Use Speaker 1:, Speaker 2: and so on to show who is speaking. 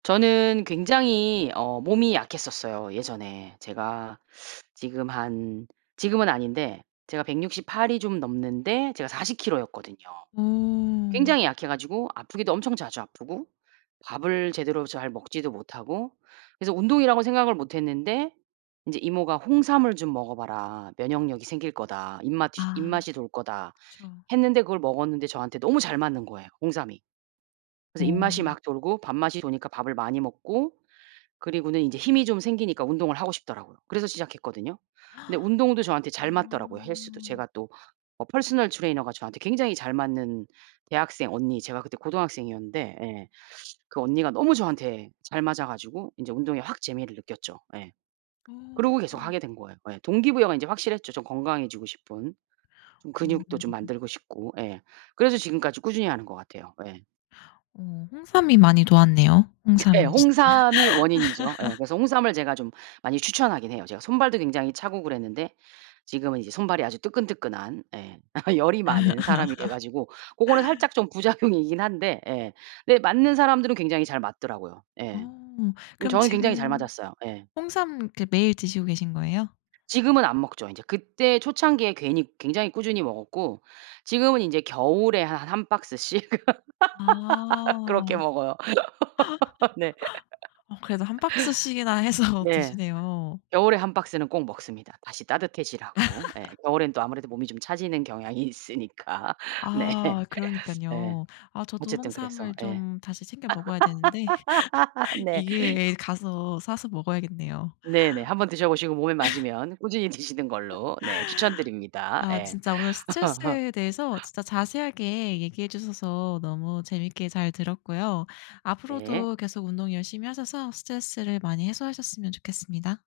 Speaker 1: 저는 굉장히 어 몸이 약했었어요 예전에. 제가 지금 한 지금은 아닌데 제가 168 이 좀 넘는데 제가 40kg 였거든요.
Speaker 2: 음.
Speaker 1: 굉장히 약해 가지고 아프기도 엄청 자주 아프고 밥을 제대로 잘 먹지도 못하고 그래서 운동이라곤 생각을 못 했는데 인제 이모가 "홍삼을 좀 먹어봐라. 면역력이 생길 거다. 입마튀
Speaker 2: 아.
Speaker 1: 입맛이 돌 거다."
Speaker 2: 그쵸.
Speaker 1: 했는데 그걸 먹었는데 저한테 너무 잘 맞는 거예요 홍삼이. 그래서 입맛이
Speaker 2: 어.
Speaker 1: 막 돌고 밥맛이 도니까 밥을 많이 먹고 그리고는 인제 힘이 좀 생기니까 운동을 하고 싶더라고요. 그래서 시작했거든요. 근데 운동도 저한테 잘 맞더라고요 헬스도.
Speaker 2: 음.
Speaker 1: 제가 또 어 퍼스널 트레이너가 저한테 굉장히 잘 맞는 대학생 언니 제가 그때 고등학생이었는데 예 그 언니가 너무 저한테 잘 맞아 가지고 인제 운동에 확 재미를 느꼈죠. 예. 그러고 계속
Speaker 2: 음.
Speaker 1: 하게 된 거예요. 예. 동기부여가 인제 확실했죠 좀 건강해지고 싶은. 좀
Speaker 2: 음.
Speaker 1: 근육도 좀 만들고 싶고 예 그래서 지금까지 꾸준히 하는 것 같아요. 예.
Speaker 2: 어. 홍삼이 많이 도왔네요,
Speaker 1: 네.
Speaker 2: 홍삼이 진짜.
Speaker 1: 홍삼이 원인이죠. 예. 그래서 홍삼을 제가 좀 많이 추천하긴 해요. 제가 손발도 굉장히 차고 그랬는데 지금은 이제 손발이 아주 뜨끈뜨끈한 예 열이 많은 사람이 돼 가지고 고거는 살짝 좀 부작용이긴 한데 예 근데 맞는 사람들은 굉장히 잘 맞더라고요. 예.
Speaker 2: 오.
Speaker 1: 음
Speaker 2: 그럼
Speaker 1: 저는 굉장히 잘
Speaker 2: 지금
Speaker 1: 맞았어요. 예.
Speaker 2: 홍삼 그 매일 드시고 계신 거예요?
Speaker 1: 지금은 안 먹죠 인제. 그때 초창기에 괜히 굉장히 꾸준히 먹었고 지금은 인제 겨울에 한 1 박스씩
Speaker 2: 아.
Speaker 1: 그렇게 먹어요. 네.
Speaker 2: 어 그래도 1 박스씩이나 해서
Speaker 1: 네.
Speaker 2: 드시네요.
Speaker 1: 겨울에 1 박스는 꼭 먹습니다, 다시 따뜻해지라고. 예 겨울에는 또 아무래도 몸이 좀 차지는 경향이 있으니까. 네.
Speaker 2: 아.
Speaker 1: 네.
Speaker 2: 그러니깐요. 아 저도
Speaker 1: 어쨌든 그래서.
Speaker 2: 홍삼을
Speaker 1: 예.
Speaker 2: 좀 다시 챙겨 먹어야 되는데
Speaker 1: 네.
Speaker 2: 이 기회에 가서 사서 먹어야겠네요.
Speaker 1: 네네. 한번 드셔 보시고 몸에 맞으면 꾸준히 드시는 걸로 네 추천드립니다.
Speaker 2: 아
Speaker 1: 예.
Speaker 2: 진짜 오늘 스트레스에 대해서 진짜 자세하게 얘기해 주셔서 너무 재밌게 잘 들었고요.
Speaker 1: 네.
Speaker 2: 앞으로도 계속 운동 열심히 하셔서 스트레스를 많이 해소하셨으면 좋겠습니다.